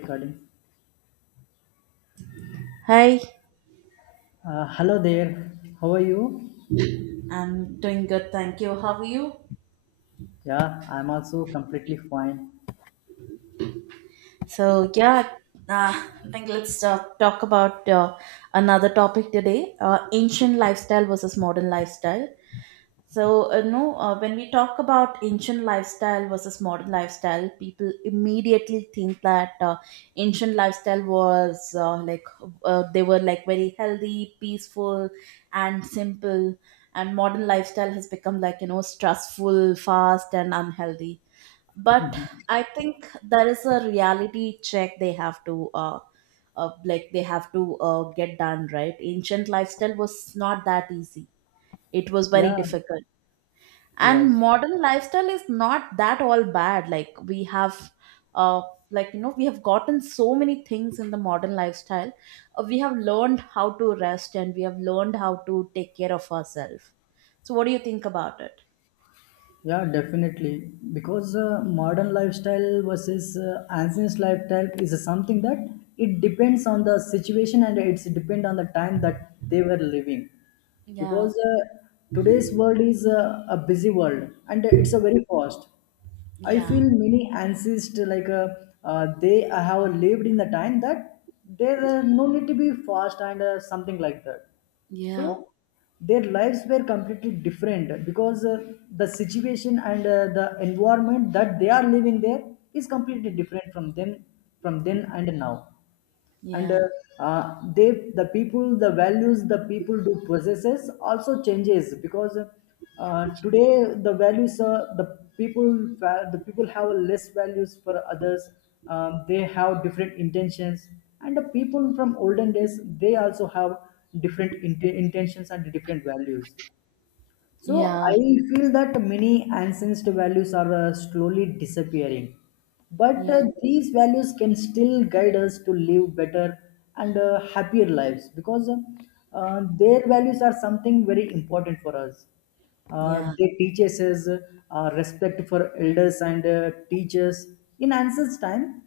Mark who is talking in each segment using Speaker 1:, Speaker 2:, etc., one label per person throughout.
Speaker 1: Recording.
Speaker 2: Hi.
Speaker 1: Hello there. How are you?
Speaker 2: I'm doing good, thank you. How are you?
Speaker 1: Yeah, I'm also completely fine.
Speaker 2: So yeah, Uh, I think let's talk about another topic today: ancient lifestyle versus modern lifestyle. So, when we talk about ancient lifestyle versus modern lifestyle, people immediately think that ancient lifestyle was they were like very healthy, peaceful, and simple, and modern lifestyle has become like, stressful, fast, and unhealthy. But
Speaker 1: Mhm.
Speaker 2: I think there is a reality check they have to, they have to get done. Right? Ancient lifestyle was not that easy, it was very
Speaker 1: Yeah,
Speaker 2: difficult, and
Speaker 1: yes.
Speaker 2: modern lifestyle is not that all bad. Like, we have uh like you know we have gotten so many things in the modern lifestyle. We have learned how to rest, and we have learned how to take care of ourselves. So what do you think about it?
Speaker 1: Yeah, definitely. Because modern lifestyle versus ancient lifestyle is something that it depends on the situation and it's depend on the time that they were living,
Speaker 2: Yeah,
Speaker 1: because today's world is a busy world and it's a very fast. I
Speaker 2: yeah,
Speaker 1: feel many ancestors like they have lived in the time that there no need to be fast and something like that.
Speaker 2: yeah,
Speaker 1: So their lives were completely different because the situation and the environment that they are living there is completely different from them, from then and now, and
Speaker 2: yeah,
Speaker 1: they the people the values the people do possesses also changes because today the values the people the people have less values for others. They have different intentions, and the people from olden days they also have different intentions and different values. So
Speaker 2: yeah.
Speaker 1: I feel that many ancestor values are slowly disappearing, but
Speaker 2: Yeah,
Speaker 1: these values can still guide us to live better and happier lives, because their values are something very important for us.
Speaker 2: yeah,
Speaker 1: They teach us respect for elders and teachers. In ancestors' time,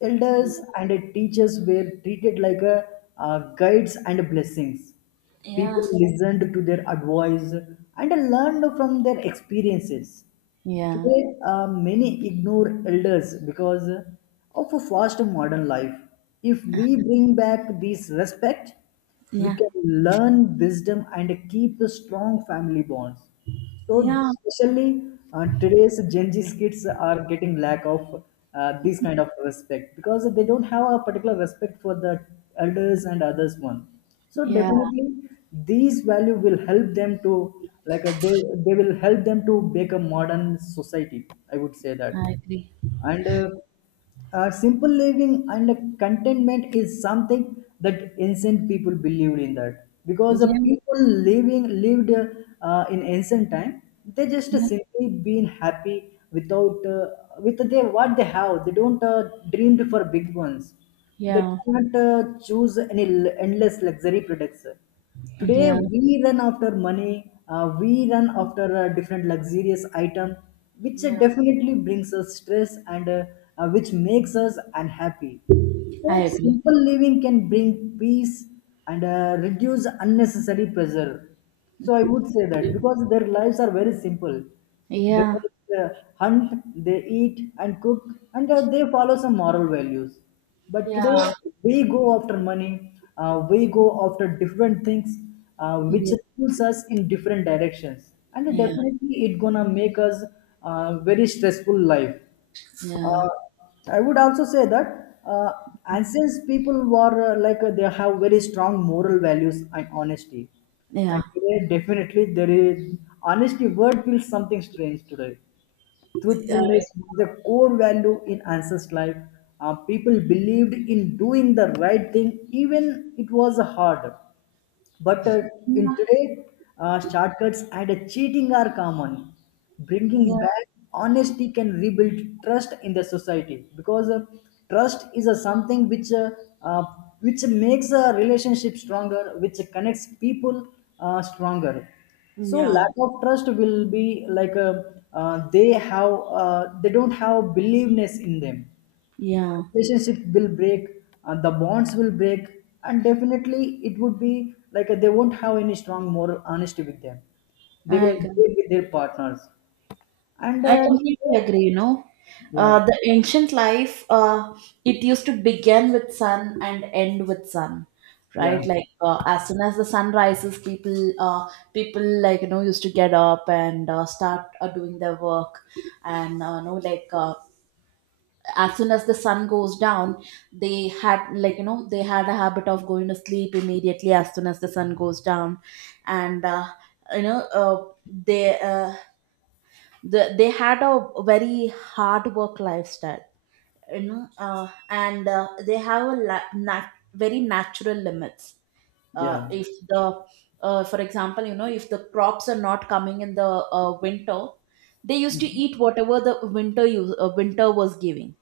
Speaker 1: elders
Speaker 2: yeah,
Speaker 1: and teachers were treated like guides and blessings. People
Speaker 2: yeah,
Speaker 1: listened to their advice and learned from their experiences.
Speaker 2: yeah,
Speaker 1: Today, many ignore elders because of a fast modern life. If we bring back this respect, we
Speaker 2: yeah,
Speaker 1: can learn wisdom and keep the strong family bonds. So,
Speaker 2: yeah,
Speaker 1: especially today's Gen Z kids are getting lack of this kind of respect because they don't have a particular respect for the elders and others one, so
Speaker 2: yeah,
Speaker 1: definitely these value will help them to, like a, they will help them to make a modern society, I would say that.
Speaker 2: I agree.
Speaker 1: And simple living and contentment is something that ancient people believed in that, because
Speaker 2: Yeah,
Speaker 1: the people living lived in ancient time they just simply been happy without with their what they have, they don't dreamed for big ones.
Speaker 2: yeah,
Speaker 1: They
Speaker 2: yeah,
Speaker 1: did not choose any endless luxury products. Today
Speaker 2: yeah,
Speaker 1: we run after money, we run after a different luxurious item, which
Speaker 2: yeah,
Speaker 1: definitely brings us stress and which makes us unhappy.
Speaker 2: I
Speaker 1: So
Speaker 2: agree.
Speaker 1: simple living can bring peace and reduce unnecessary pressure. So I would say that because their lives are very simple. They
Speaker 2: Yeah,
Speaker 1: uh, hunt, they eat and cook, and they follow some moral values. But
Speaker 2: yeah,
Speaker 1: today we go after money, we go after different things, which
Speaker 2: yeah,
Speaker 1: pulls us in different directions, and
Speaker 2: yeah, yeah,
Speaker 1: definitely it gonna make us very stressful life. Uh, I would also say that ancient people were like they have very strong moral values and honesty, and
Speaker 2: yeah,
Speaker 1: today definitely there is honesty word feels something strange today.
Speaker 2: I-
Speaker 1: Truthfulness was the core value in ancient life. People believed in doing the right thing even it was hard. But in
Speaker 2: yeah,
Speaker 1: today, shortcuts and cheating are common. Bringing
Speaker 2: yeah,
Speaker 1: back honesty can rebuild trust in the society, because trust is a something uh, which makes a relationship stronger, which connects people stronger. So
Speaker 2: yeah,
Speaker 1: lack of trust will be like a, they have they don't have believeness in them,
Speaker 2: yeah.
Speaker 1: relationship will break and the bonds will break, and definitely it would be like they won't have any strong moral honesty with them, they
Speaker 2: I
Speaker 1: will
Speaker 2: agree.
Speaker 1: break with their partners and
Speaker 2: I completely agree.
Speaker 1: yeah,
Speaker 2: The ancient life, it used to begin with sun and end with sun,
Speaker 1: yeah,
Speaker 2: right? Like, as soon as the sun rises, people, used to get up and start doing their work, and as soon as the sun goes down, they had like you know they had a habit of going to sleep immediately as soon as the sun goes down, and you know uh, they. Uh, they had a very hard work lifestyle, and they have very natural limits. uh,
Speaker 1: yeah.
Speaker 2: if the uh, for example you know if the crops are not coming in the winter, they used to
Speaker 1: Mhm.
Speaker 2: eat whatever the winter was giving.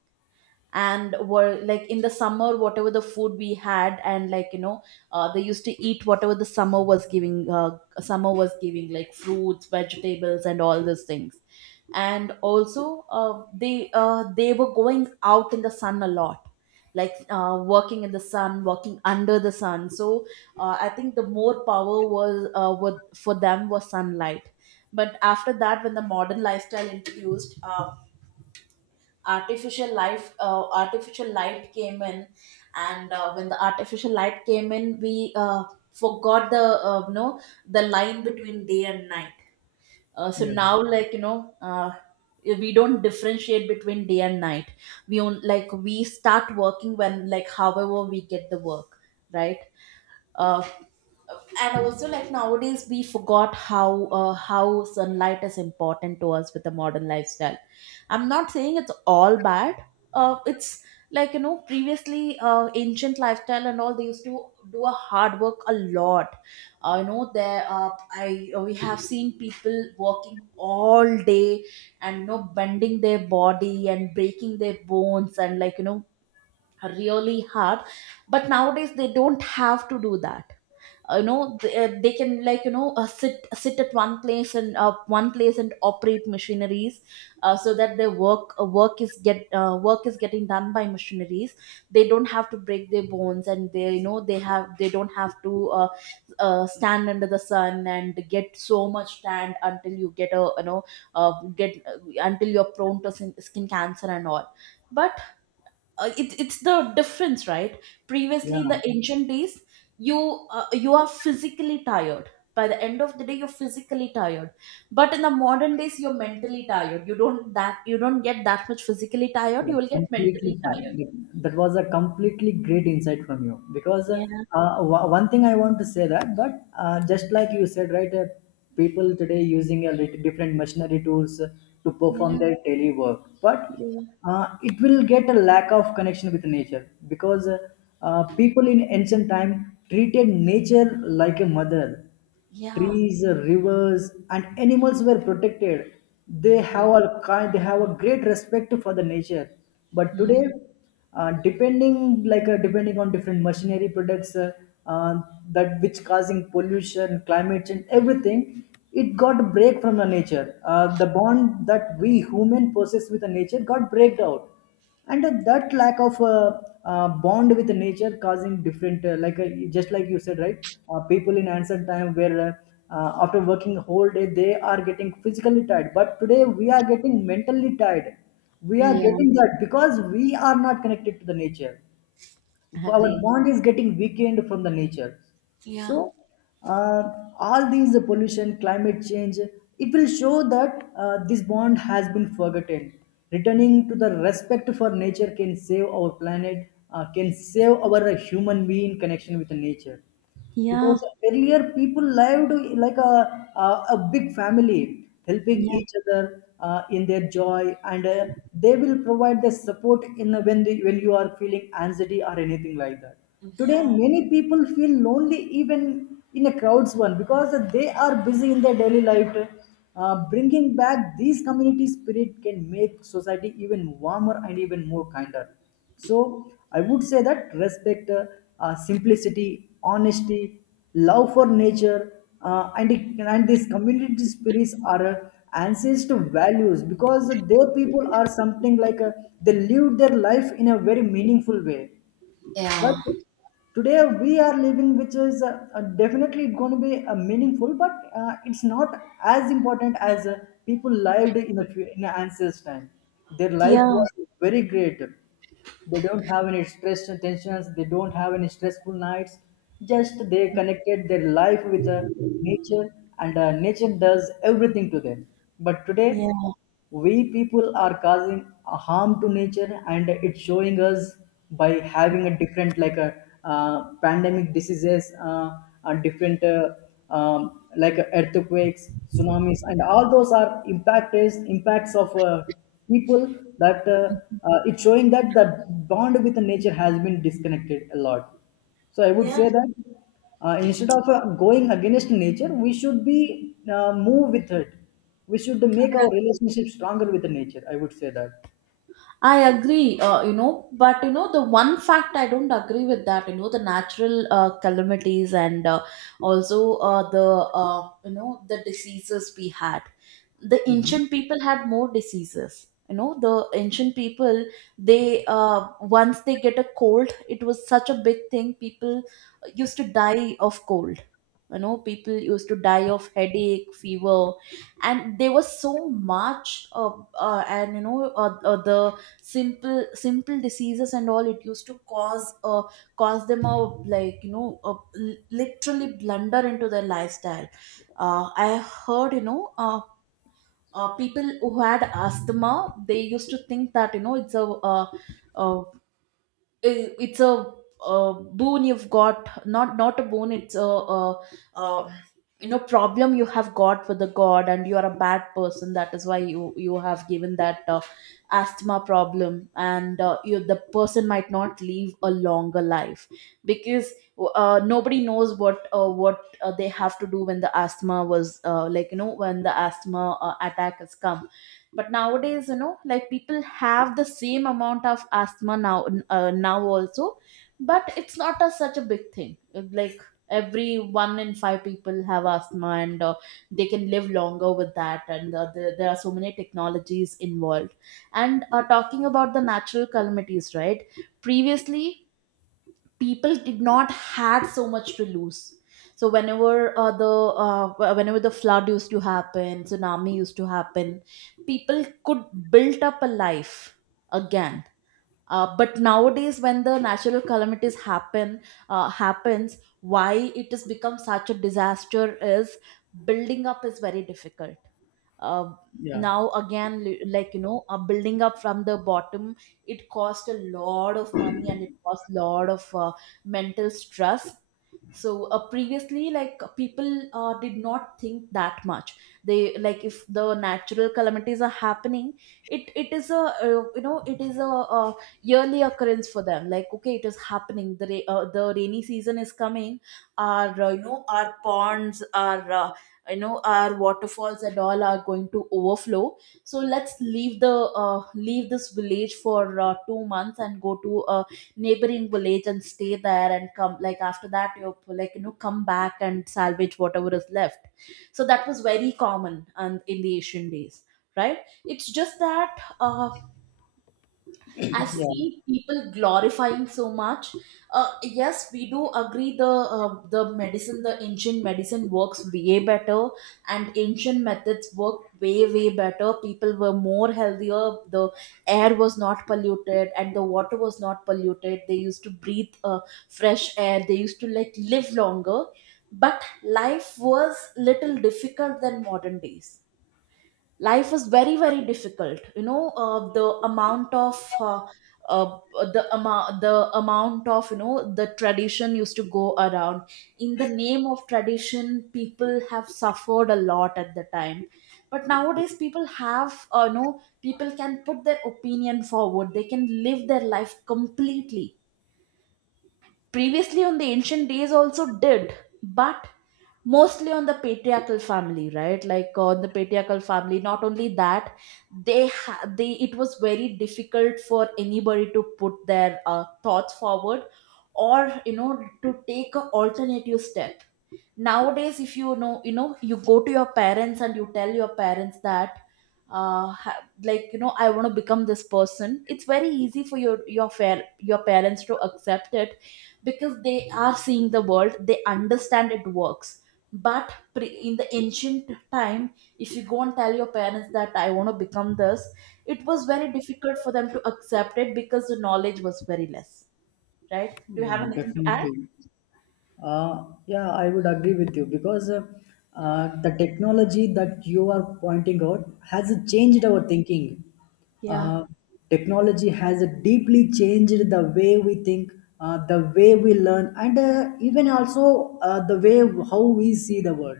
Speaker 2: And were, like, in the summer, whatever the food we had, and, they used to eat whatever the summer was giving, like fruits, vegetables, and all those things. And also, they were going out in the sun a lot, like, working in the sun, working under the sun. So, I think the more power for them was sunlight. But after that, when the modern lifestyle introduced, artificial light came in. And when the artificial light came in, we forgot, the you know the line between day and night. So
Speaker 1: Yeah,
Speaker 2: now, we don't differentiate between day and night. We start working when, like, however we get the work, right? Uh, and also, like, nowadays we forgot how sunlight is important to us with the modern lifestyle. I'm not saying it's all bad. It's like you know Previously, ancient lifestyle and all, they used to do a hard work a lot. You know there I We have seen people working all day, and, bending their body and breaking their bones, and, really hard. But nowadays they don't have to do that. They can, sit at one place and operate machineries. So that their work is getting done by machineries. They don't have to break their bones, and they you know they have they don't have to, stand under the sun and get so much tan, until you get a you know uh, get until you're prone to skin cancer and all. But it's the difference, right? Previously, in
Speaker 1: yeah.
Speaker 2: the ancient days, you you are physically tired. By the end of the day you're physically tired. But in the modern days you're mentally tired. You don't get that much physically tired,
Speaker 1: Yeah,
Speaker 2: you will get
Speaker 1: completely
Speaker 2: mentally
Speaker 1: fine.
Speaker 2: tired.
Speaker 1: Like, that was a completely great insight from you, because
Speaker 2: Yeah,
Speaker 1: one thing I want to say that, but just like you said, right, people today using a little different machinery tools to perform
Speaker 2: yeah,
Speaker 1: their daily work, but
Speaker 2: yeah,
Speaker 1: it will get a lack of connection with nature, because people in ancient time treated nature like a mother,
Speaker 2: yeah,
Speaker 1: trees, rivers, and animals were protected. They
Speaker 2: yeah,
Speaker 1: have a kind, they have a great respect for the nature. But
Speaker 2: yeah,
Speaker 1: today, depending like depending on different machinery products uh, that which causing pollution, climate change, everything, it got break from the nature. The bond that we human possess with the nature got breaked out, and that lack of bond with nature causing different like just like you said right, people in ancient time were after working whole day they are getting physically tired but today we are getting mentally tired, we are
Speaker 2: yeah,
Speaker 1: getting that because we are not connected to the nature, our
Speaker 2: agree.
Speaker 1: bond is getting weakened from the nature.
Speaker 2: Yeah,
Speaker 1: So uh, all these pollution, climate change, it will show that this bond has been forgotten. Returning to the respect for nature can save our planet, can save our human being connection with nature, because
Speaker 2: yeah,
Speaker 1: earlier people lived, like a, a big family helping
Speaker 2: yeah,
Speaker 1: each other in their joy and they will provide the support in a- when, they, when you are feeling anxiety or anything like that, today
Speaker 2: yeah,
Speaker 1: many people feel lonely even in a crowd's one because they are busy in their daily life. Bringing back these community spirit can make society even warmer and even more kinder. So I would say that respect, simplicity, honesty, love for nature, and it- and these community spirits are ancestral values, because their people are something like they lived their life in a very meaningful way. But
Speaker 2: yeah,
Speaker 1: today we are living, which is definitely going to be meaningful, but it's not as important as people lived in the in the ancestors' time. Their life
Speaker 2: yeah,
Speaker 1: was very great, they don't have any stress and tensions, they don't have any stressful nights, just they connected their life with nature and nature does everything to them, but today we people are causing a harm to nature and it's showing us by having a different, like a, pandemic diseases and different like earthquakes, tsunamis, and all those are impacts of people that it's showing that the bond with nature has been disconnected a lot. So I would
Speaker 2: yeah.
Speaker 1: say that instead of going against nature, we should be move with it. We should make our
Speaker 2: Yeah.
Speaker 1: relationship stronger with the nature. I would say that.
Speaker 2: I agree, you know, but, the one fact I don't agree with that, the natural calamities, and also, the diseases we had. The
Speaker 1: Hmm.
Speaker 2: ancient people had more diseases. The ancient people, they, once they get a cold it was such a big thing. People used to die of cold. People used to die of headache, fever. And there was so much, and you know the simple diseases and all, it used to cause them a, like, a, literally, blunder into their lifestyle. I heard, people who had asthma, they used to think that, it's a, uh, uh, it's a, uh, boon you've got. Not a boon, it's a, uh uh problem you have got with the god, and you are a bad person, that is why you have given that, asthma problem. And you, the person, might not live a longer life, because nobody knows what they have to do when the asthma was uh, like you know when, the asthma attack has come. But nowadays, like, people have the same amount of asthma now also, but it's not a such a big thing. Like, every one in five people have asthma, and they can live longer with that. And there are so many technologies involved. And talking about the natural calamities, right, previously people did not had so much to lose. So whenever the flood used to happen, tsunami used to happen, people could build up a life again. But nowadays when the natural calamities happens, why it has become such a disaster is, building up is very difficult. uh,
Speaker 1: Yeah,
Speaker 2: Now again, building up from the bottom, it cost a lot of money, and it cost a lot of mental stress. So previously, like, people did not think that much. They, like, if the natural calamities are happening, it is a, it is a, yearly occurrence for them, like, okay, it is happening, the rainy season is coming, our ponds, our you know our waterfalls and all are going to overflow. So let's leave the, leave this village for 2 months, and go to a neighboring village and stay there, and come, like, after that you, like, come back and salvage whatever is left. So that was very common and in the ancient days, right. It's just that, I've
Speaker 1: yeah,
Speaker 2: seen people glorifying so much. Yes, we do agree, the medicine, the ancient medicine works way better, and ancient methods work way way better. People were more healthier. The air was not polluted, and the water was not polluted. They used to breathe fresh air. They used to, like, live longer. But life was little difficult than modern days. Life is very very difficult. The amount of, uh, the amount of, the tradition used to go around. In the name of tradition, people have suffered a lot at the time. But nowadays, people have you know people can put their opinion forward, they can live their life completely. Previously on the ancient days also did, but mostly on the patriarchal family, right, like on the patriarchal family. Not only that, they ha- they it was very difficult for anybody to put their thoughts forward, or, to take a alternative step. Nowadays, if you know, you go to your parents and you tell your parents that, I want to become this person. It's very easy for your parents to accept it, because they are seeing the world, they understand it works. But in the ancient time, if you go and tell your parents that, I want to become this, it was very difficult for them to accept it because the knowledge was very less. Right, do you have
Speaker 1: yeah,
Speaker 2: anything to add?
Speaker 1: definitely. Yeah, I would agree with you because the technology that you are pointing out has changed our thinking. Uh,
Speaker 2: Yeah.
Speaker 1: technology has deeply changed the way we think, the way we learn, and even also the way how we see the world.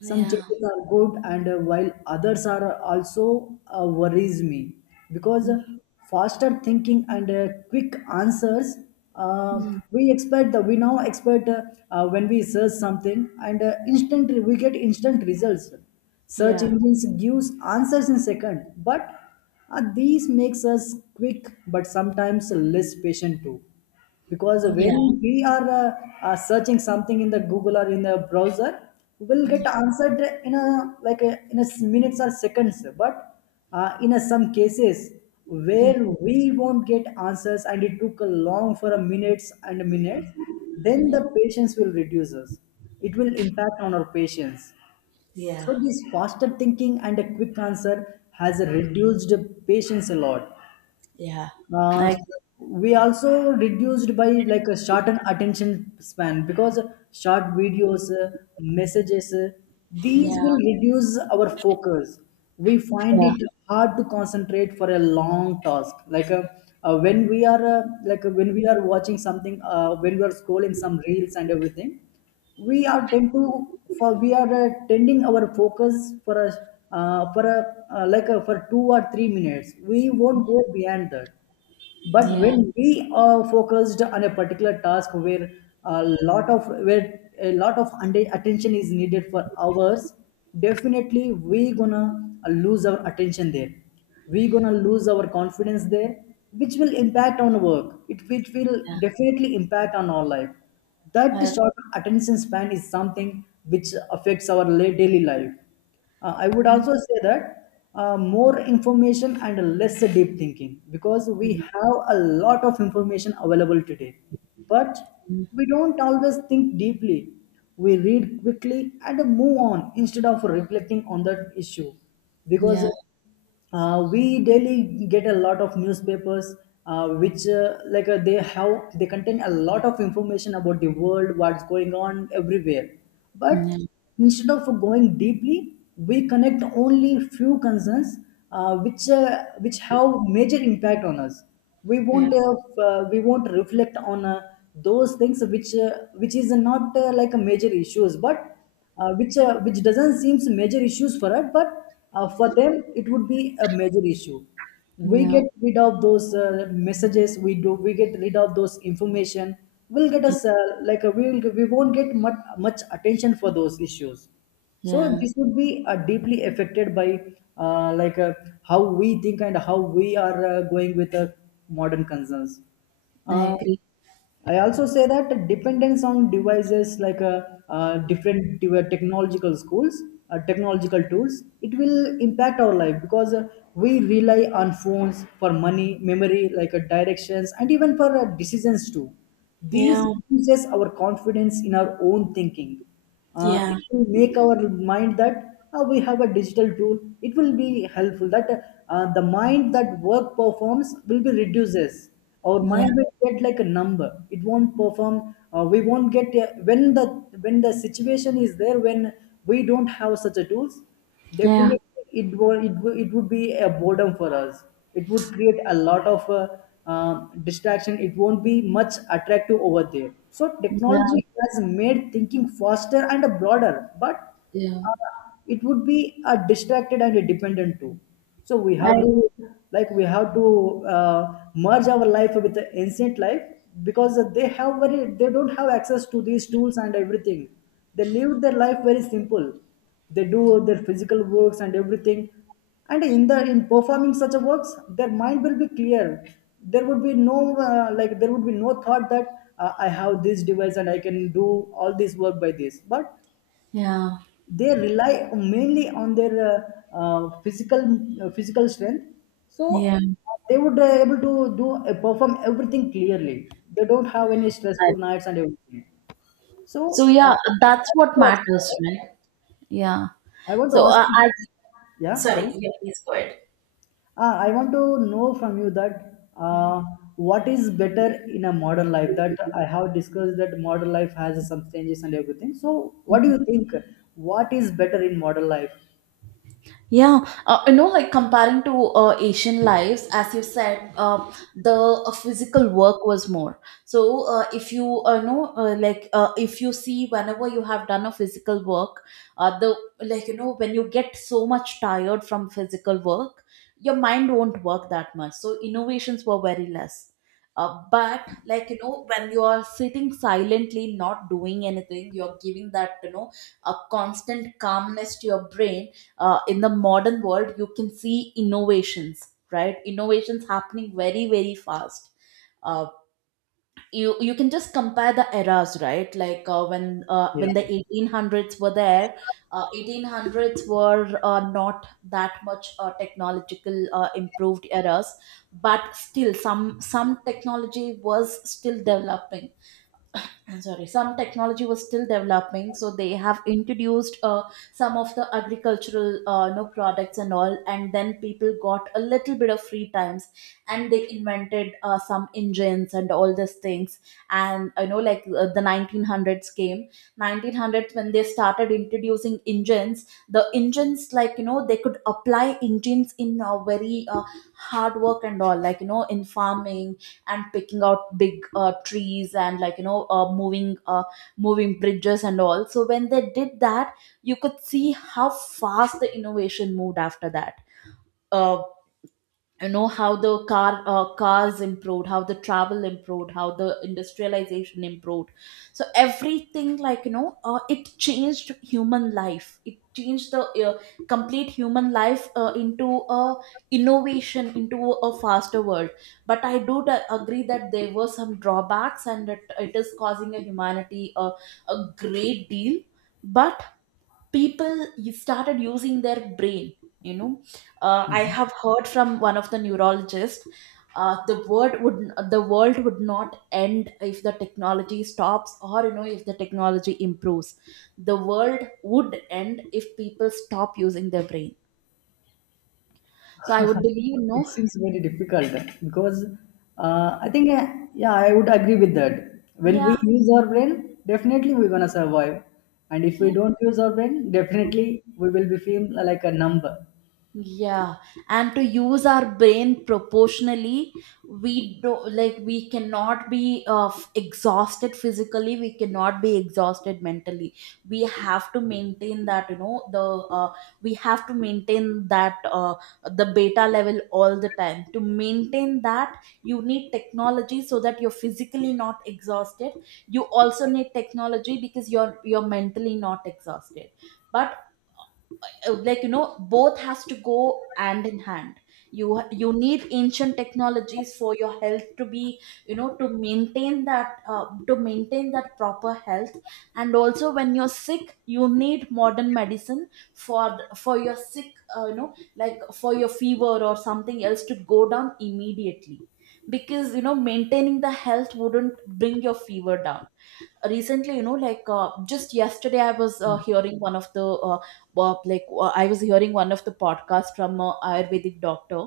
Speaker 1: Some
Speaker 2: Yeah.
Speaker 1: changes are good, and while others are also worries me, because faster thinking and quick answers. Uh,
Speaker 2: Hmm.
Speaker 1: we now expect when we search something and instant we get instant results. Search
Speaker 2: Yeah.
Speaker 1: engines gives answers in second, but these makes us quick but sometimes less patient too, because
Speaker 2: Yeah,
Speaker 1: when we are searching something in the google or in the browser will get
Speaker 2: yeah,
Speaker 1: answered in a, like a, in a minutes or seconds, but in a, some cases where
Speaker 2: mm,
Speaker 1: we won't get answers and it took a long for a minutes and minutes, then
Speaker 2: yeah,
Speaker 1: the patience will reduce us, it will impact on our patience.
Speaker 2: yeah,
Speaker 1: So this faster thinking and a quick answer has reduced patience a lot.
Speaker 2: yeah,
Speaker 1: uh,
Speaker 2: I,
Speaker 1: we also reduced by like a shortened attention span, because short videos messages these
Speaker 2: yeah,
Speaker 1: will reduce our focus, we find
Speaker 2: yeah,
Speaker 1: it hard to concentrate for a long task like when we are like when we are watching something when we are scrolling some reels and everything, we are tending our focus for a like a, for 2 or 3 minutes we won't go beyond that. But
Speaker 2: yeah,
Speaker 1: when we are focused on a particular task where a lot of attention is needed for hours, definitely we gonna lose our attention there, we gonna lose our confidence there, which will impact on work it which will
Speaker 2: yeah,
Speaker 1: definitely impact on our life. That
Speaker 2: I,
Speaker 1: short attention span is something which affects our daily life. I would
Speaker 2: mm,
Speaker 1: also say that more information and less deep thinking, because we have a lot of information available today, but we don't always think deeply. We read quickly and move on instead of reflecting on that issue because
Speaker 2: yeah,
Speaker 1: we daily get a lot of newspapers which like they contain a lot of information about the world, what's going on everywhere, but
Speaker 2: yeah,
Speaker 1: instead of going deeply we connect only few concerns which have major impact on us. we
Speaker 2: yeah,
Speaker 1: won't uh, uh, we won't reflect on those things which is not like a major issues, but which doesn't seem major issues for us, but for them it would be a major issue. We
Speaker 2: yeah,
Speaker 1: get rid of those messages. We do. We get rid of those information. We'll get
Speaker 2: yeah,
Speaker 1: us like we will we won't get much attention for those issues. So
Speaker 2: yeah,
Speaker 1: this would be deeply affected by uh, like uh, how we think and how we are going with modern concerns.
Speaker 2: I
Speaker 1: Um,
Speaker 2: agree.
Speaker 1: I also say that the dependence on devices, like technological schools, technological tools, it will impact our life because we rely on phones for money, memory, like directions, and even for decisions too. These
Speaker 2: Yeah,
Speaker 1: reduces our confidence in our own thinking. Uh, it
Speaker 2: yeah,
Speaker 1: will make our mind that we have a digital tool, it will be helpful that the mind that work performs will be reduces. Our
Speaker 2: yeah,
Speaker 1: mind will get like a number, it won't perform. We won't get When the when the situation is there, when we don't have such a tools.
Speaker 2: yeah,
Speaker 1: Definitely, it would be a boredom for us. It would create a lot of distraction. It won't be much attractive over there. So
Speaker 2: yeah,
Speaker 1: technology has made thinking faster and broader, but
Speaker 2: yeah,
Speaker 1: uh, it would be a distracted and a dependent too. So we have
Speaker 2: I,
Speaker 1: to like we have to merge our life with the ancient life, because they have very, they don't have access to these tools and everything. They live their life very simple, they do their physical works and everything, and in the in performing such a works their mind will be clear. There would be no there would be no thought that I have this device and I can do all this work by this, but
Speaker 2: yeah,
Speaker 1: they rely mainly on their uh, uh, physical physical strength. So
Speaker 2: yeah.
Speaker 1: they would able to do perform everything clearly, they don't have any
Speaker 2: I,
Speaker 1: stressful nights and everything. So
Speaker 2: so yeah, that's what matters, right? Yeah.
Speaker 1: I want to
Speaker 2: So
Speaker 1: ask
Speaker 2: uh,
Speaker 1: you.
Speaker 2: I,
Speaker 1: Yeah,
Speaker 2: Sorry,
Speaker 1: sorry.
Speaker 2: yeah, please go ahead.
Speaker 1: I want to know from you that uh, what is better in a modern life, that I have discussed that modern life has some changes and everything, so what do you think, what is better in modern life?
Speaker 2: Yeah, like, comparing to Asian lives, as you said, the physical work was more. So, if you know, if you see whenever you have done a physical work, the like, you know, when you get so much tired from physical work, your mind won't work that much. So, innovations were very less. But like you know, when you are sitting silently not doing anything, you're giving that, you know, a constant calmness to your brain. Uh, in the modern world you can see innovations, right? Innovations happening very, very fast. Uh, you you can just compare the eras, right? Like
Speaker 1: Yeah,
Speaker 2: when the 1800s were there. 1800s were not that much technological improved eras, but still some technology was still developing. I'm sorry, some technology was still developing, so they have introduced some of the agricultural no products and all, and then people got a little bit of free times, and they invented some engines and all these things. And I know, like the 1900s came, 1900s when they started introducing engines. The engines, like you know, they could apply engines in a very hard work and all, like you know, in farming and picking out big trees, and like you know, moving bridges and all. So when they did that, you could see how fast the innovation moved after that. uh, you know, how the cars improved, how the travel improved, how the industrialization improved. So everything, like you know, it changed human life, it changed the complete human life into a innovation, into a faster world. But I agree that there were some drawbacks and it is causing a humanity a great deal. But people, you started using their brain, you know. I have heard from one of the neurologists, uh, the word would the world would not end if the technology stops, or you know, if the technology improves. The world would end if people stop using their brain. So I would believe,
Speaker 1: it
Speaker 2: no.
Speaker 1: seems very difficult, because I think yeah, I would agree with that. When we
Speaker 2: Yeah,
Speaker 1: use our brain, definitely we're gonna survive, and if we
Speaker 2: yeah,
Speaker 1: don't use our brain, definitely we will be feel like a number.
Speaker 2: yeah. And to use our brain proportionally, we do, like we cannot be exhausted physically, we cannot be exhausted mentally. We have to maintain that, you know, the uh, we have to maintain that the beta level all the time. To maintain that, you need technology so that you're physically not exhausted. You also need technology because you're mentally not exhausted. But like you know, both has to go hand in hand. You need ancient technologies for your health to be, you know, to maintain that proper health. And also when you're sick, you need modern medicine for for your sick. You know, like for your fever or something else to go down immediately, because you know, maintaining the health wouldn't bring your fever down. Recently, you know, like just yesterday I was hearing one of the uh, I was hearing one of the podcasts from a ayurvedic doctor,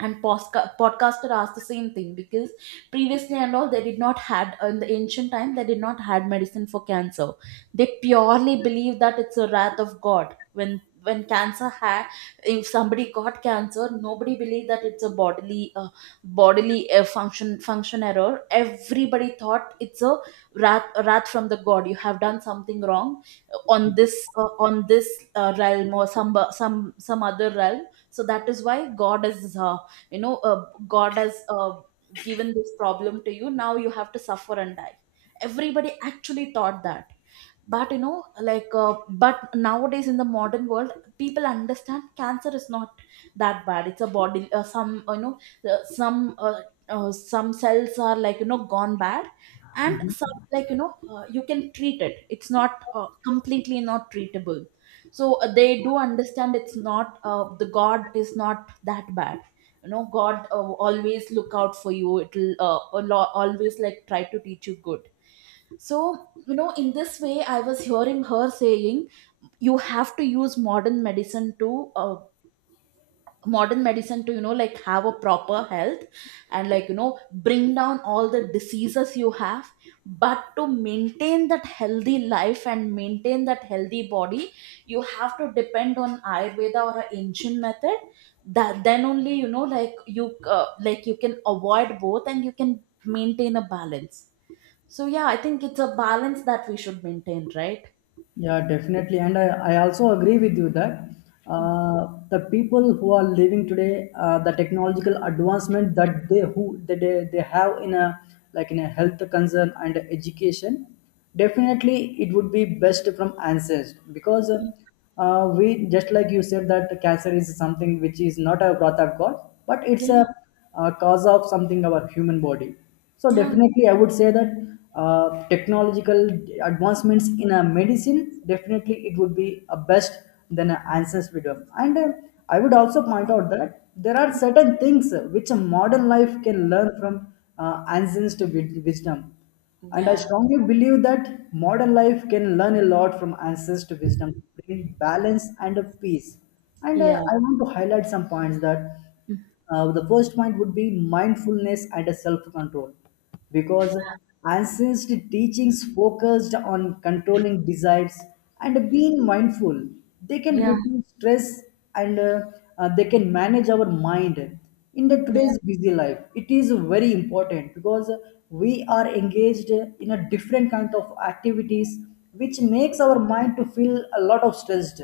Speaker 2: and podcaster asked the same thing. Because previously and all, they did not had, in the ancient time they did not had medicine for cancer. They purely believe that it's a wrath of god. When cancer had, if somebody got cancer, nobody believed that it's a bodily bodily function error. Everybody thought it's a wrath from the god, you have done something wrong on this realm, or some some other realm. So that is why god is, you know, god has given this problem to you, now you have to suffer and die. Everybody actually thought that. But you know, but nowadays in the modern world, people understand cancer is not that bad. It's a body, some you know, uh, some uh, some cells are, like you know, gone bad, and some, like you know, you can treat it, it's not completely not treatable. So they do understand it's not the god is not that bad. You know, god always look out for you, it'll always like try to teach you good. So, you know, in this way I was hearing her saying, you have to use modern medicine to uh, modern medicine to, you know, like have a proper health, and like you know, bring down all the diseases you have. But to maintain that healthy life and maintain that healthy body, you have to depend on ayurveda or an ancient method. That then only, you know, like you can avoid both and you can maintain a balance. So yeah, I think it's a balance that we should maintain, right?
Speaker 1: Yeah, definitely, and I also agree with you that the people who are living today, the technological advancement that they who that they have in a like in a health concern and education, definitely it would be best from ancestors, because we just like you said that cancer is something which is not a wrath of God, but it's a,
Speaker 2: Yeah,
Speaker 1: uh, cause of something our human body. So
Speaker 2: yeah.
Speaker 1: definitely I would say that technological advancements in a medicine, definitely it would be a best than an answers freedom. And I would also point out that there are certain things which a modern life can learn from wisdom, and I
Speaker 2: Yeah,
Speaker 1: strongly believe that modern life can learn a lot from ancestor wisdom to bring balance and a peace. And
Speaker 2: yeah,
Speaker 1: I want to highlight some points, that the first point would be mindfulness and a self-control, because ancient teachings focused on controlling desires and being mindful. They can
Speaker 2: yeah, yeah,
Speaker 1: reduce stress and they can manage our mind. In the today's busy life, it is very important because we are engaged in a different kind of activities, which makes our mind to feel a lot of stressed.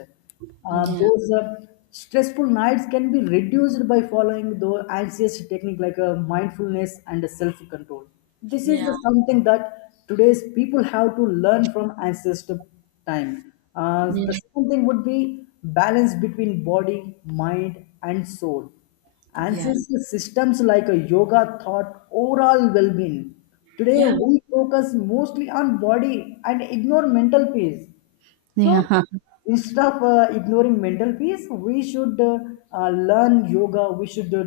Speaker 1: Those Stressful nights can be reduced by following the anxious technique, like mindfulness and self-control. This
Speaker 2: yeah,
Speaker 1: is
Speaker 2: yeah, yeah,
Speaker 1: the something that today's people have to learn from ancestor time. The second thing would be balance between body, mind, and soul.
Speaker 2: yeah, yeah,
Speaker 1: Ancestor systems like a yoga thought overall well-being. Today we focus mostly on body and ignore mental peace. So
Speaker 2: yeah,
Speaker 1: instead of ignoring mental peace, we should learn yoga. We should uh,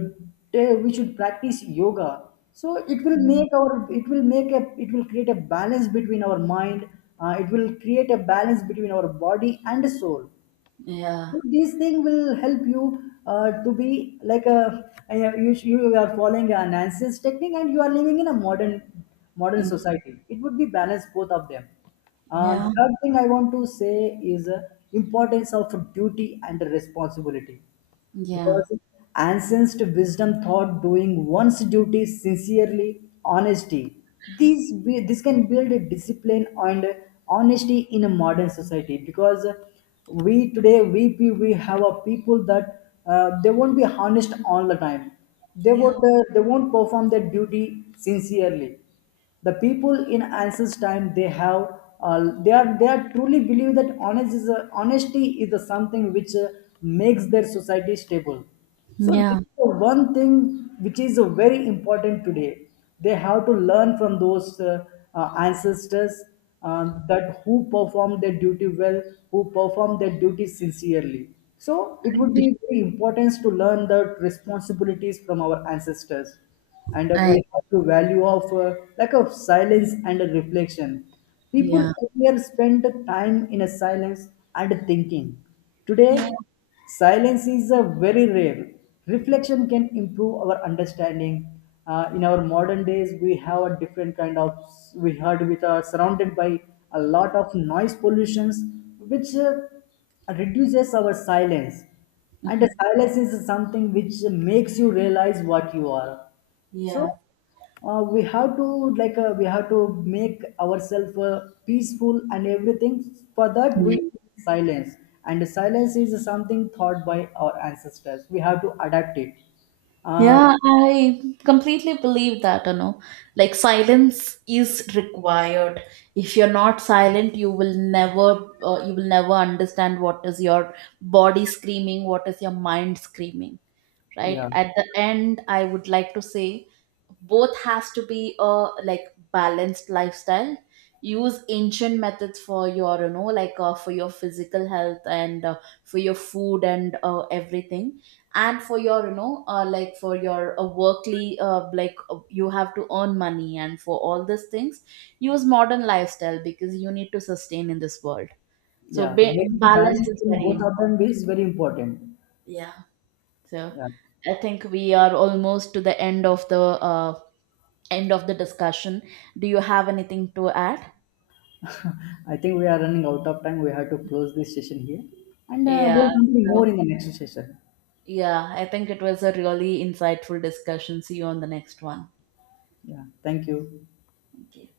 Speaker 1: ta- we should practice yoga. So it will make our it will make a it will create a balance between our mind. It will create a balance between our body and soul.
Speaker 2: yeah,
Speaker 1: So these thing will help you to be like a you, you are following an ancient technique, and you are living in a modern modern society, it would be balanced both of them. The third thing I want to say is importance of duty and responsibility,
Speaker 2: yeah,
Speaker 1: because ancient wisdom thought doing one's duty sincerely honesty, this can build a discipline and honesty in a modern society, because we today we pe- we have a people that they won't be honest all the time,
Speaker 2: yeah,
Speaker 1: they won't perform their duty sincerely. The people in ancient time they have they are truly believe that honesty is a something which makes their society stable. So this
Speaker 2: yeah.
Speaker 1: is the one thing which is very important today, they have to learn from those ancestors, that who perform their duty well, who perform their duty sincerely. So it
Speaker 2: I
Speaker 1: would be
Speaker 2: agree.
Speaker 1: very important to learn the responsibilities from our ancestors. And we
Speaker 2: I,
Speaker 1: have to value of lack of silence and a reflection. People
Speaker 2: yeah,
Speaker 1: earlier spent time in a silence and thinking. Today
Speaker 2: yeah,
Speaker 1: silence is a very rare, reflection can improve our understanding. In our modern days we have a different kind of, we heard with are surrounded by a lot of noise pollutions, which reduces our silence. And the silence is something which makes you realize what you are. So
Speaker 2: yeah.
Speaker 1: we have to make ourselves peaceful and everything. For that we
Speaker 2: Yeah.
Speaker 1: need silence, and silence is something taught by our ancestors. We have to adapt it. Uh,
Speaker 2: Yeah, I completely believe that, you know. Like silence is required. If you're not silent, you will never understand what is your body screaming, what is your mind screaming. Right,
Speaker 1: yeah,
Speaker 2: at the end I would like to say, both has to be a, like, balanced lifestyle. Use ancient methods for your, you know, like for your physical health and for your food and everything. And for your, you know, for your workly like you have to earn money, and for all these things use modern lifestyle because you need to sustain in this world. So
Speaker 1: yeah. Making
Speaker 2: balance
Speaker 1: balance
Speaker 2: is
Speaker 1: in
Speaker 2: very
Speaker 1: both of
Speaker 2: important.
Speaker 1: them is very important.
Speaker 2: Yeah. So
Speaker 1: Yeah,
Speaker 2: I think we are almost to the end of the end of the discussion. Do you have anything to add?
Speaker 1: I think we are running out of time. We have to close this session here, and
Speaker 2: Yeah.
Speaker 1: we'll continue more
Speaker 2: So,
Speaker 1: in the next session.
Speaker 2: yeah, I think it was a really insightful discussion. See you on the next one.
Speaker 1: Yeah, thank you.
Speaker 2: Okay.